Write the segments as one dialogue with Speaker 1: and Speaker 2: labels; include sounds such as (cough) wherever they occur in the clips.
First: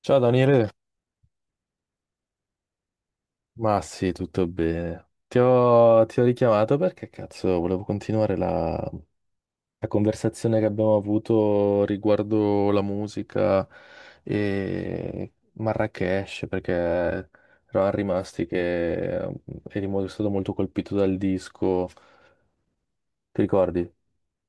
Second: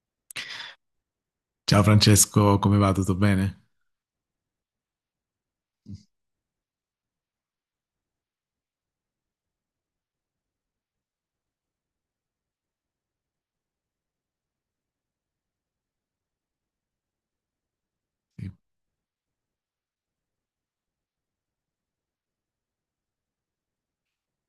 Speaker 1: Ciao Daniele,
Speaker 2: Ciao Francesco, come va? Tutto bene?
Speaker 1: ma sì, tutto bene. Ti ho richiamato perché cazzo, volevo continuare la conversazione che abbiamo avuto riguardo la musica e Marrakesh, perché eravamo rimasti
Speaker 2: Sì,
Speaker 1: che eri stato molto colpito dal disco. Ti ricordi?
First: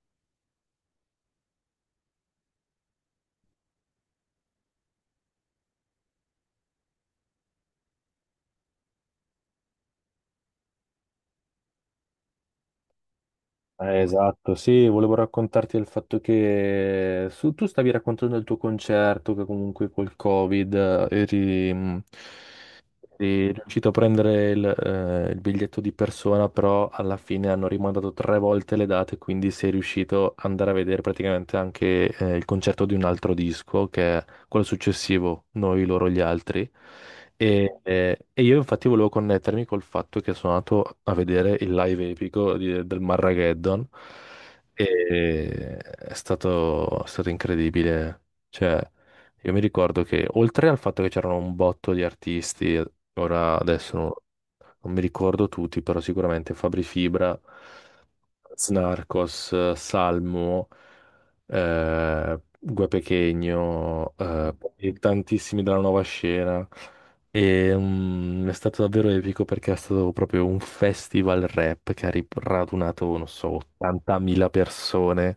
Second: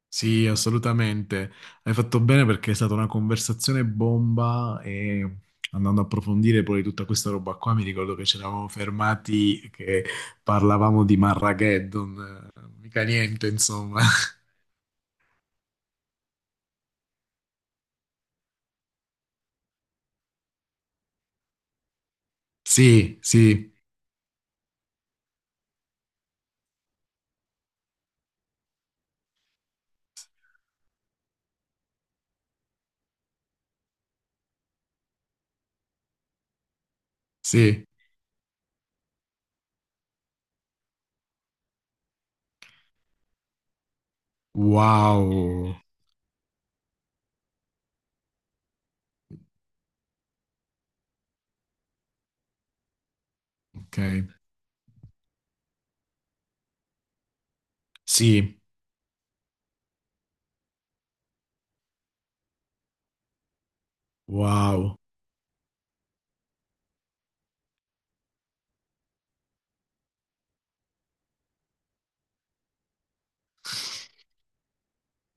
Speaker 2: Sì, assolutamente. Hai fatto bene perché è stata una conversazione bomba e andando a approfondire poi tutta questa roba qua, mi ricordo che ci eravamo fermati che parlavamo di Marrageddon, mica niente, insomma. (laughs)
Speaker 1: Esatto, sì, volevo raccontarti del fatto che tu stavi raccontando il tuo concerto, che comunque col Covid eri.
Speaker 2: Sì,
Speaker 1: Sì, è
Speaker 2: sì,
Speaker 1: riuscito a prendere il biglietto di persona, però alla fine hanno rimandato tre volte le date, quindi sei riuscito ad andare a vedere praticamente anche il concerto di un altro disco, che è quello successivo, Noi, loro, gli altri. E,
Speaker 2: sì.
Speaker 1: eh, e io infatti volevo connettermi col fatto che sono andato a vedere il live epico del Marrageddon
Speaker 2: Wow.
Speaker 1: e è stato incredibile. Cioè, io mi ricordo che oltre al fatto che c'erano un botto di artisti. Ora adesso
Speaker 2: Ok.
Speaker 1: non mi ricordo tutti, però sicuramente Fabri Fibra,
Speaker 2: Sì,
Speaker 1: Snarcos, Salmo, Gue Pequeno, e
Speaker 2: wow.
Speaker 1: tantissimi della nuova scena. E, è stato davvero epico perché è stato proprio un festival rap che ha radunato, non so, 80.000 persone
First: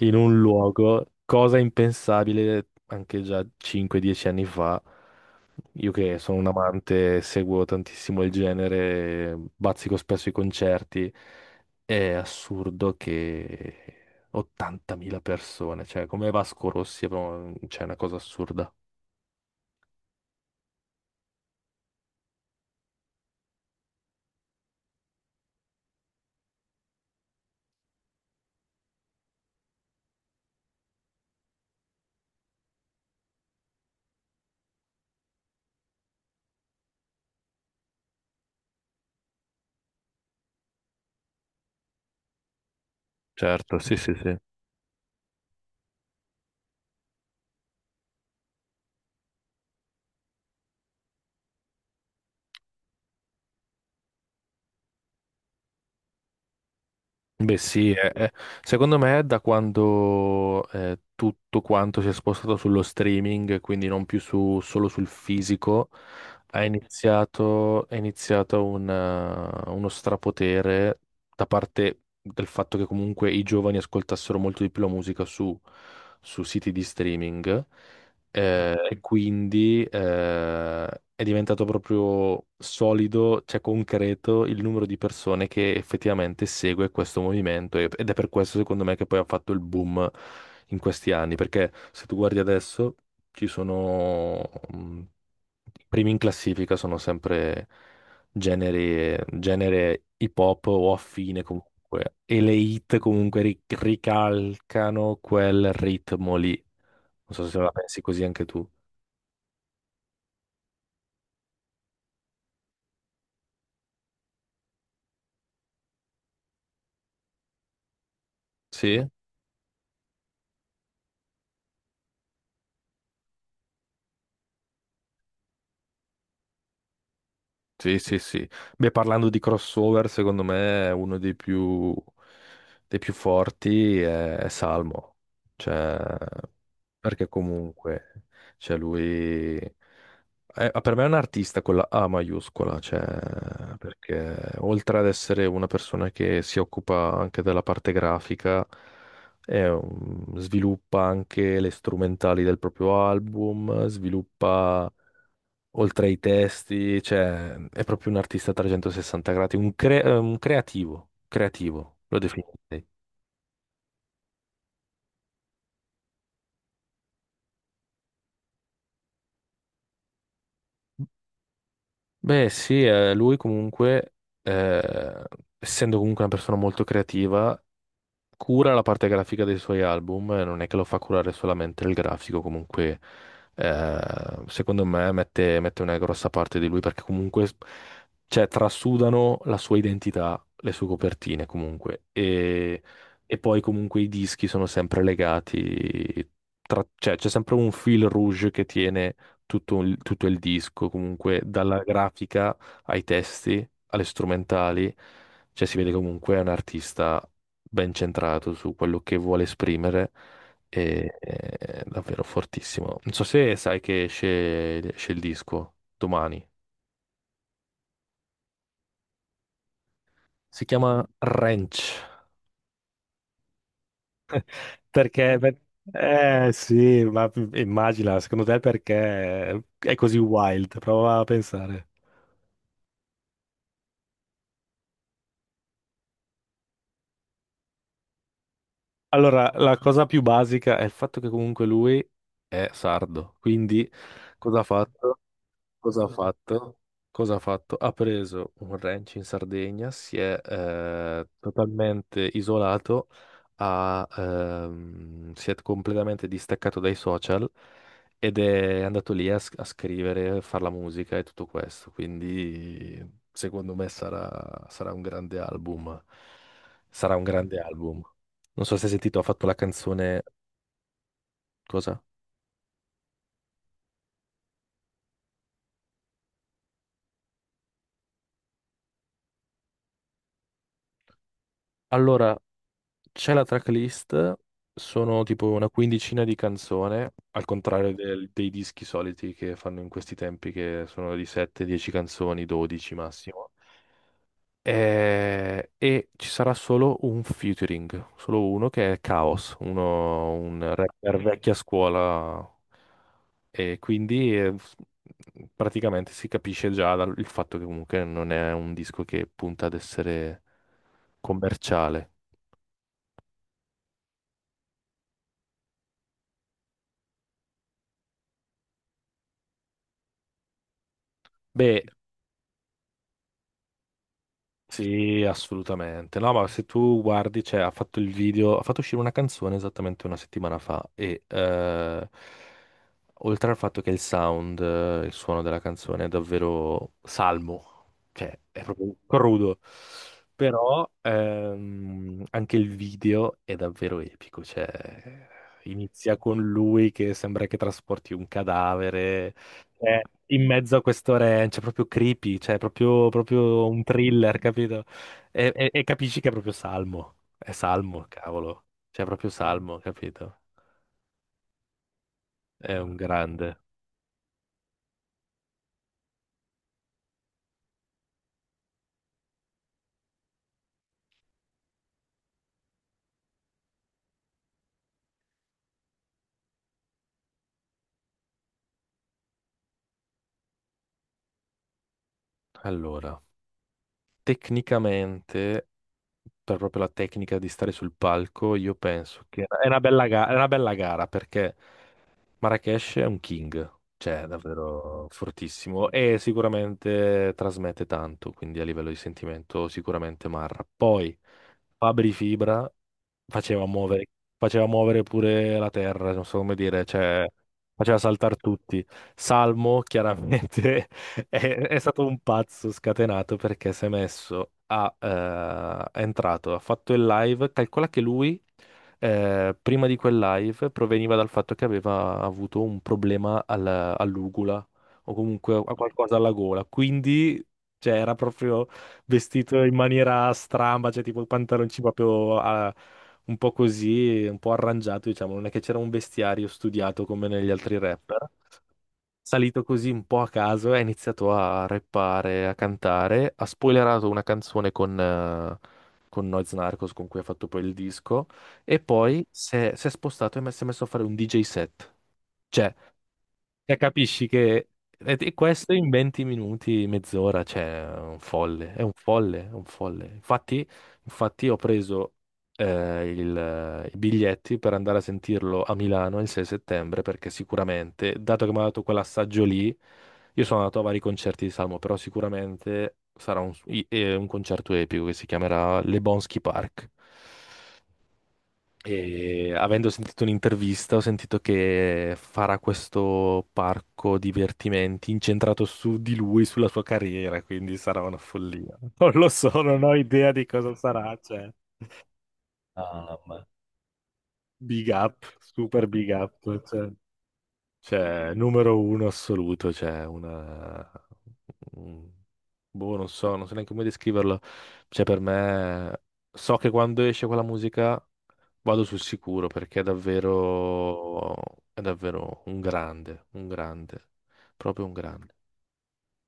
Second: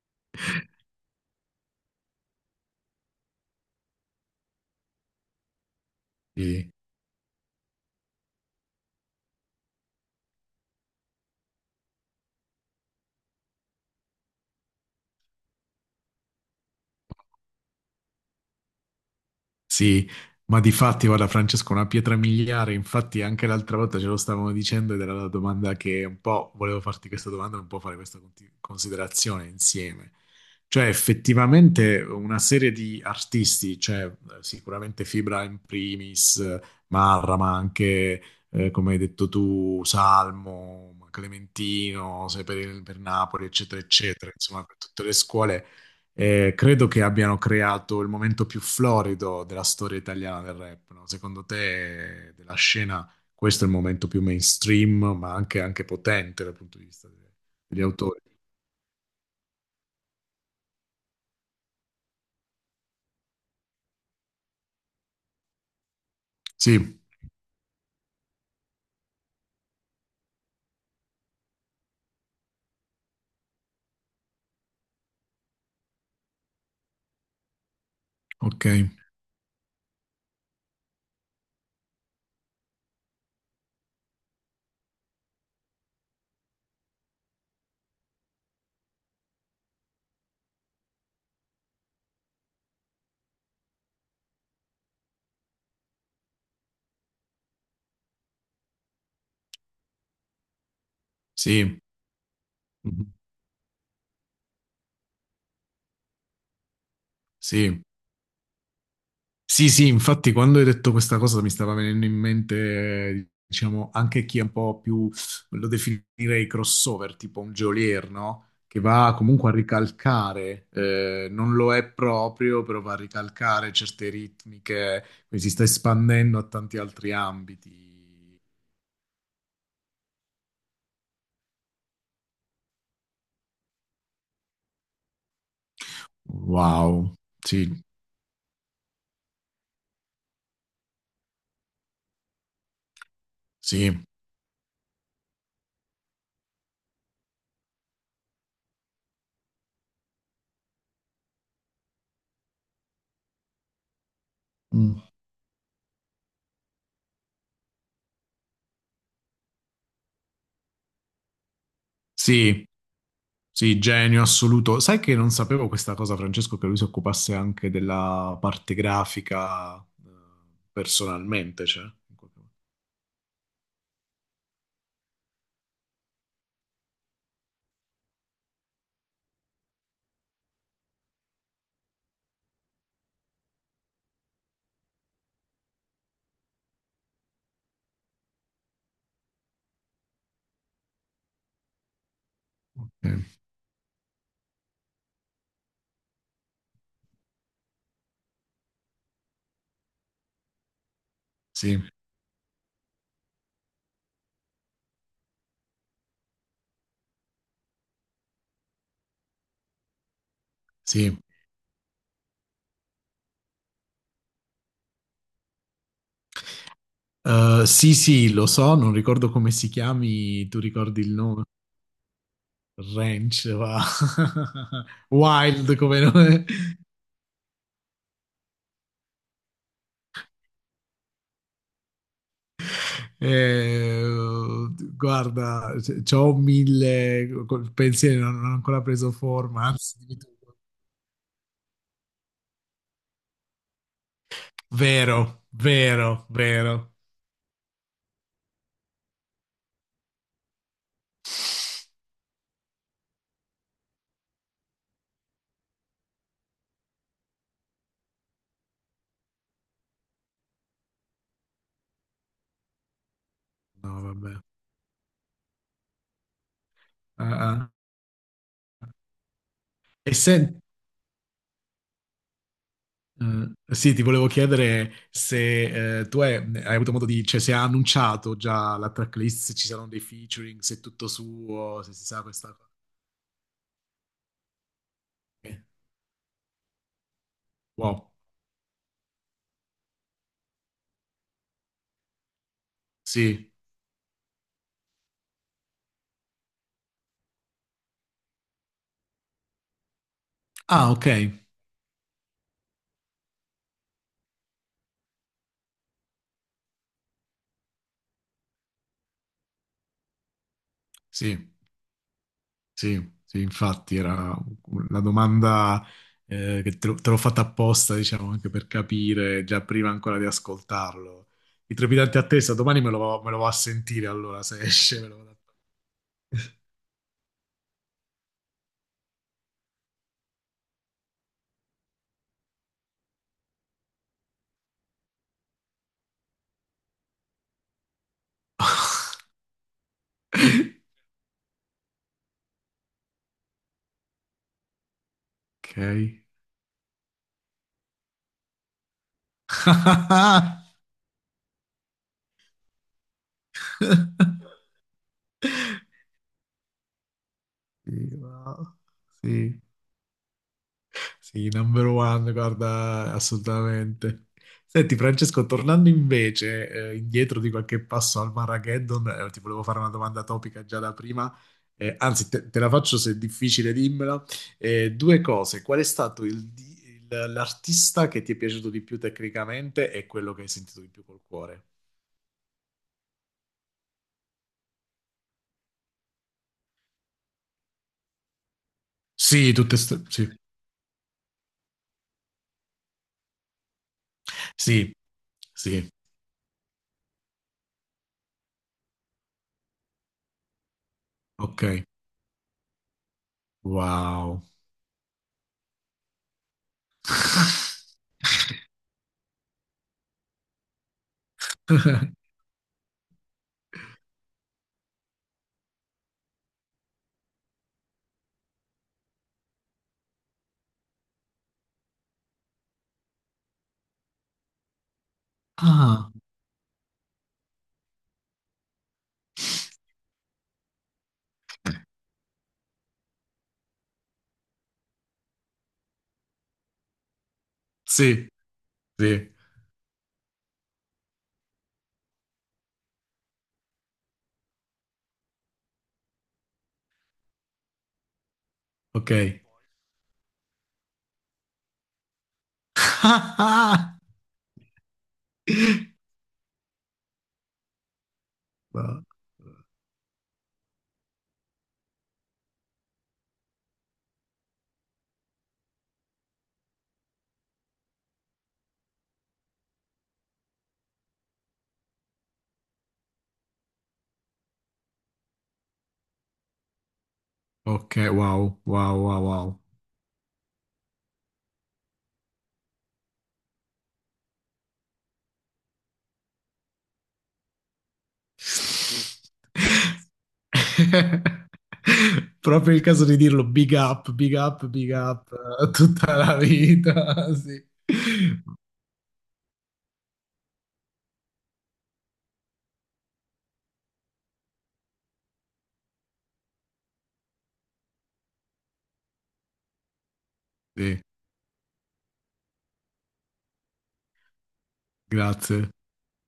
Speaker 1: in un luogo, cosa impensabile anche già 5-10 anni fa. Io che sono un
Speaker 2: Sì.
Speaker 1: amante, seguo tantissimo il genere, bazzico spesso i concerti. È assurdo che 80.000 persone, cioè come Vasco Rossi, è cioè, è una cosa assurda.
Speaker 2: Sì, ma di fatti, guarda Francesco, una pietra miliare, infatti anche l'altra volta ce lo stavamo dicendo ed era la domanda che un po' volevo farti questa domanda e un po' fare questa considerazione insieme. Cioè, effettivamente una serie di artisti, cioè sicuramente Fibra in primis, Marra, ma anche, come hai detto tu, Salmo, Clementino, sei per Napoli,
Speaker 1: Certo,
Speaker 2: eccetera,
Speaker 1: sì, sì,
Speaker 2: eccetera,
Speaker 1: sì.
Speaker 2: insomma, per tutte le scuole credo che abbiano creato il momento più florido della storia italiana del rap, no? Secondo te, della scena, questo è il momento più mainstream, ma anche potente dal punto di vista
Speaker 1: Beh
Speaker 2: degli
Speaker 1: sì,
Speaker 2: autori?
Speaker 1: secondo me è da quando tutto quanto si è spostato sullo streaming, quindi non più solo sul fisico, ha
Speaker 2: Sì,
Speaker 1: iniziato, è iniziato uno strapotere da parte del fatto che comunque i giovani ascoltassero molto di più la musica su siti di streaming
Speaker 2: ok,
Speaker 1: e quindi è diventato proprio solido, cioè concreto, il numero di persone che effettivamente segue questo movimento ed è per questo secondo me che poi ha fatto il boom in questi anni, perché se tu guardi adesso ci sono mh, i primi in classifica sono sempre genere hip hop o affine
Speaker 2: sì,
Speaker 1: comunque e le hit
Speaker 2: mhm,
Speaker 1: comunque ricalcano quel ritmo lì. Non so se la
Speaker 2: sì.
Speaker 1: pensi così anche tu.
Speaker 2: Sì, sì, infatti quando hai detto questa cosa mi stava venendo in mente, diciamo, anche chi è un po' più, lo definirei crossover, tipo un geolier, no? Che
Speaker 1: Sì,
Speaker 2: va comunque a ricalcare, non lo è proprio, però va a ricalcare certe ritmiche, quindi si sta espandendo a tanti altri ambiti.
Speaker 1: sì, sì, sì. Beh, parlando di crossover, secondo me è uno dei più forti è Salmo. Cioè,
Speaker 2: Wow,
Speaker 1: perché
Speaker 2: sì,
Speaker 1: comunque, cioè lui per me è un artista con la A maiuscola, cioè,
Speaker 2: sì,
Speaker 1: perché oltre ad essere una persona che si occupa anche della parte grafica, è sviluppa anche le strumentali del proprio album, sviluppa
Speaker 2: mm,
Speaker 1: oltre ai testi, cioè è proprio un artista a 360 gradi, un creativo, creativo, lo
Speaker 2: sì.
Speaker 1: definirei.
Speaker 2: Sì, genio assoluto. Sai che non sapevo questa cosa, Francesco, che lui si occupasse anche della parte grafica personalmente, cioè, in qualche
Speaker 1: Beh, sì, lui comunque, eh, essendo comunque una persona molto creativa, cura la parte grafica dei suoi album, non è che lo fa curare solamente il grafico, comunque eh, secondo me mette una grossa parte di lui perché comunque cioè, trasudano la sua identità, le sue copertine comunque e,
Speaker 2: modo. Ok,
Speaker 1: e poi comunque i dischi sono sempre legati, cioè c'è sempre un fil rouge che tiene tutto il disco, comunque dalla
Speaker 2: sì,
Speaker 1: grafica ai testi, alle strumentali, cioè si vede comunque è un artista ben centrato su quello che vuole esprimere e
Speaker 2: sì.
Speaker 1: è davvero fortissimo. Non so se sai che esce il disco domani.
Speaker 2: Sì, sì, lo so, non ricordo come si chiami, tu
Speaker 1: Si
Speaker 2: ricordi
Speaker 1: chiama
Speaker 2: il nome?
Speaker 1: Ranch.
Speaker 2: Ranch, va. (laughs)
Speaker 1: Perché?
Speaker 2: Wild come nome.
Speaker 1: Eh sì, ma immagina, secondo te perché è così wild? Prova a pensare.
Speaker 2: Eh, guarda, c'ho mille, col pensiero non ho ancora preso
Speaker 1: Allora,
Speaker 2: forma,
Speaker 1: la
Speaker 2: anzi,
Speaker 1: cosa
Speaker 2: dimmi
Speaker 1: più
Speaker 2: tu.
Speaker 1: basica è il fatto che comunque lui è sardo, quindi cosa ha fatto?
Speaker 2: Vero,
Speaker 1: Cosa ha
Speaker 2: vero,
Speaker 1: fatto?
Speaker 2: vero.
Speaker 1: Cosa ha fatto? Ha preso un ranch in Sardegna, si è totalmente isolato, si è completamente distaccato dai social ed è andato lì a scrivere, a fare la musica e tutto questo. Quindi secondo me
Speaker 2: No, vabbè.
Speaker 1: sarà un grande album. Sarà un
Speaker 2: Ah,
Speaker 1: grande
Speaker 2: ah.
Speaker 1: album. Non so se hai sentito, ha fatto la
Speaker 2: E
Speaker 1: canzone.
Speaker 2: se,
Speaker 1: Cosa?
Speaker 2: Sì, ti volevo chiedere se tu hai avuto modo di, cioè se ha annunciato già la tracklist, se ci saranno dei featuring, se è tutto suo, se si sa
Speaker 1: Allora,
Speaker 2: questa cosa.
Speaker 1: c'è la tracklist, sono tipo
Speaker 2: Ok.
Speaker 1: una quindicina di canzoni, al contrario
Speaker 2: Wow,
Speaker 1: dei dischi soliti che fanno in questi tempi, che sono di 7-10 canzoni, 12 massimo.
Speaker 2: sì.
Speaker 1: E, ci sarà solo un featuring, solo uno che è Chaos, un
Speaker 2: Ah, ok,
Speaker 1: rapper vecchia scuola. E quindi praticamente si capisce già dal il fatto che comunque non è un disco che punta ad essere
Speaker 2: sì.
Speaker 1: commerciale.
Speaker 2: Sì, sì, infatti era una domanda che te l'ho fatta apposta, diciamo, anche per capire già prima ancora di ascoltarlo. I
Speaker 1: Beh,
Speaker 2: trepidanti attesa, domani me lo vado a sentire allora, se esce me lo
Speaker 1: sì,
Speaker 2: vado
Speaker 1: assolutamente. No, ma se tu guardi, cioè, ha fatto il video, ha fatto uscire una canzone esattamente una settimana fa e oltre al fatto che il sound, il suono della canzone è davvero salmo, cioè è
Speaker 2: a
Speaker 1: proprio crudo, però anche il video è davvero epico, cioè inizia con lui che sembra che trasporti un cadavere eh, in
Speaker 2: (laughs) Ok. (laughs)
Speaker 1: mezzo a questo ranch, è cioè, proprio creepy, cioè è proprio, proprio un thriller, capito? E capisci che è proprio Salmo, è
Speaker 2: Sì,
Speaker 1: Salmo, cavolo,
Speaker 2: wow.
Speaker 1: cioè è proprio
Speaker 2: Sì.
Speaker 1: Salmo, capito?
Speaker 2: Sì, number one,
Speaker 1: È un
Speaker 2: guarda,
Speaker 1: grande.
Speaker 2: assolutamente. Senti, Francesco, tornando invece indietro di qualche passo al Marrageddon, ti volevo fare una domanda topica già da prima, anzi te la faccio se è difficile, dimmela. Due cose, qual è stato l'artista che ti è piaciuto di più tecnicamente e quello che hai sentito di più col cuore?
Speaker 1: Allora, tecnicamente, per proprio la tecnica di stare sul palco, io penso che
Speaker 2: Sì, tutte ste, sì,
Speaker 1: è una bella gara perché. Marrakesh è un king, cioè è
Speaker 2: sì,
Speaker 1: davvero
Speaker 2: sì,
Speaker 1: fortissimo e sicuramente trasmette tanto, quindi a livello di sentimento sicuramente Marra. Poi
Speaker 2: ok.
Speaker 1: Fabri Fibra faceva muovere,
Speaker 2: Wow.
Speaker 1: faceva muovere pure la terra, non so come dire, cioè faceva
Speaker 2: (laughs)
Speaker 1: saltare tutti. Salmo chiaramente (laughs) è stato un pazzo scatenato perché si è messo, è entrato, ha fatto il live, calcola che lui prima di quel live proveniva dal fatto che aveva avuto un problema all'ugula o comunque a
Speaker 2: Ah,
Speaker 1: qualcosa alla gola. Quindi, cioè, era proprio vestito in maniera stramba, cioè tipo i pantaloncini proprio un po' così, un po' arrangiato, diciamo. Non è che c'era un vestiario studiato come negli altri
Speaker 2: sì,
Speaker 1: rapper.
Speaker 2: sì,
Speaker 1: Salito così un po' a caso, ha iniziato a rappare, a cantare, ha spoilerato una canzone con Noyz Narcos con cui ha fatto poi il disco e
Speaker 2: ok.
Speaker 1: poi si è spostato e si è messo a fare un DJ set. Cioè, cioè,
Speaker 2: (laughs)
Speaker 1: capisci che e questo in 20 minuti, mezz'ora, cioè, è un folle, è un
Speaker 2: Wow.
Speaker 1: folle, è un folle. Infatti, ho preso i biglietti per andare a sentirlo a Milano il 6 settembre, perché sicuramente, dato che mi ha dato quell'assaggio lì, io sono andato a vari concerti di Salmo, però sicuramente sarà un concerto epico che si chiamerà Le Bonsky Park.
Speaker 2: Ok, wow, wow, wow,
Speaker 1: E
Speaker 2: wow.
Speaker 1: avendo sentito un'intervista, ho sentito che farà questo parco divertimenti incentrato su di lui, sulla sua carriera, quindi sarà una follia. (laughs) Non lo so, non ho idea di cosa sarà, cioè,
Speaker 2: (laughs) Proprio il caso di
Speaker 1: Ah,
Speaker 2: dirlo, big up, big up,
Speaker 1: big
Speaker 2: big
Speaker 1: up,
Speaker 2: up, (laughs)
Speaker 1: super big
Speaker 2: tutta la
Speaker 1: up, cioè,
Speaker 2: vita, (laughs) sì.
Speaker 1: cioè, numero uno assoluto, cioè, una. un- Boh, non so, non so neanche come descriverlo. Cioè, per me, so che quando esce quella musica vado sul sicuro perché è
Speaker 2: Sì,
Speaker 1: davvero, è davvero un grande, proprio un grande.
Speaker 2: grazie,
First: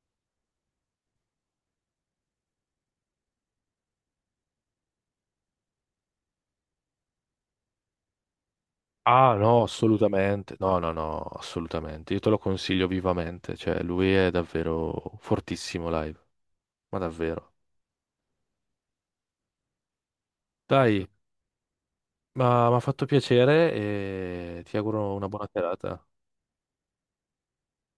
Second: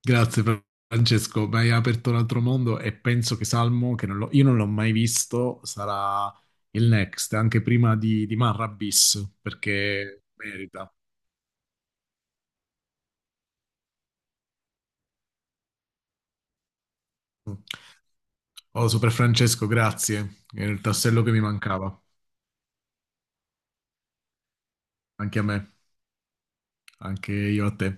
Speaker 2: grazie Francesco, mi hai aperto un altro mondo e penso che Salmo, che non l'ho- io non l'ho mai visto, sarà il next, anche prima di Marra Bis,
Speaker 1: Ah, no,
Speaker 2: perché
Speaker 1: assolutamente. No,
Speaker 2: merita.
Speaker 1: no, no, assolutamente. Io te lo consiglio vivamente. Cioè, lui è davvero fortissimo live, ma davvero.
Speaker 2: Oh, Super Francesco, grazie. È il
Speaker 1: Dai,
Speaker 2: tassello che mi mancava.
Speaker 1: ma mi ha fatto piacere e ti auguro una
Speaker 2: Anche a
Speaker 1: buona
Speaker 2: me,
Speaker 1: serata.
Speaker 2: anche io a te.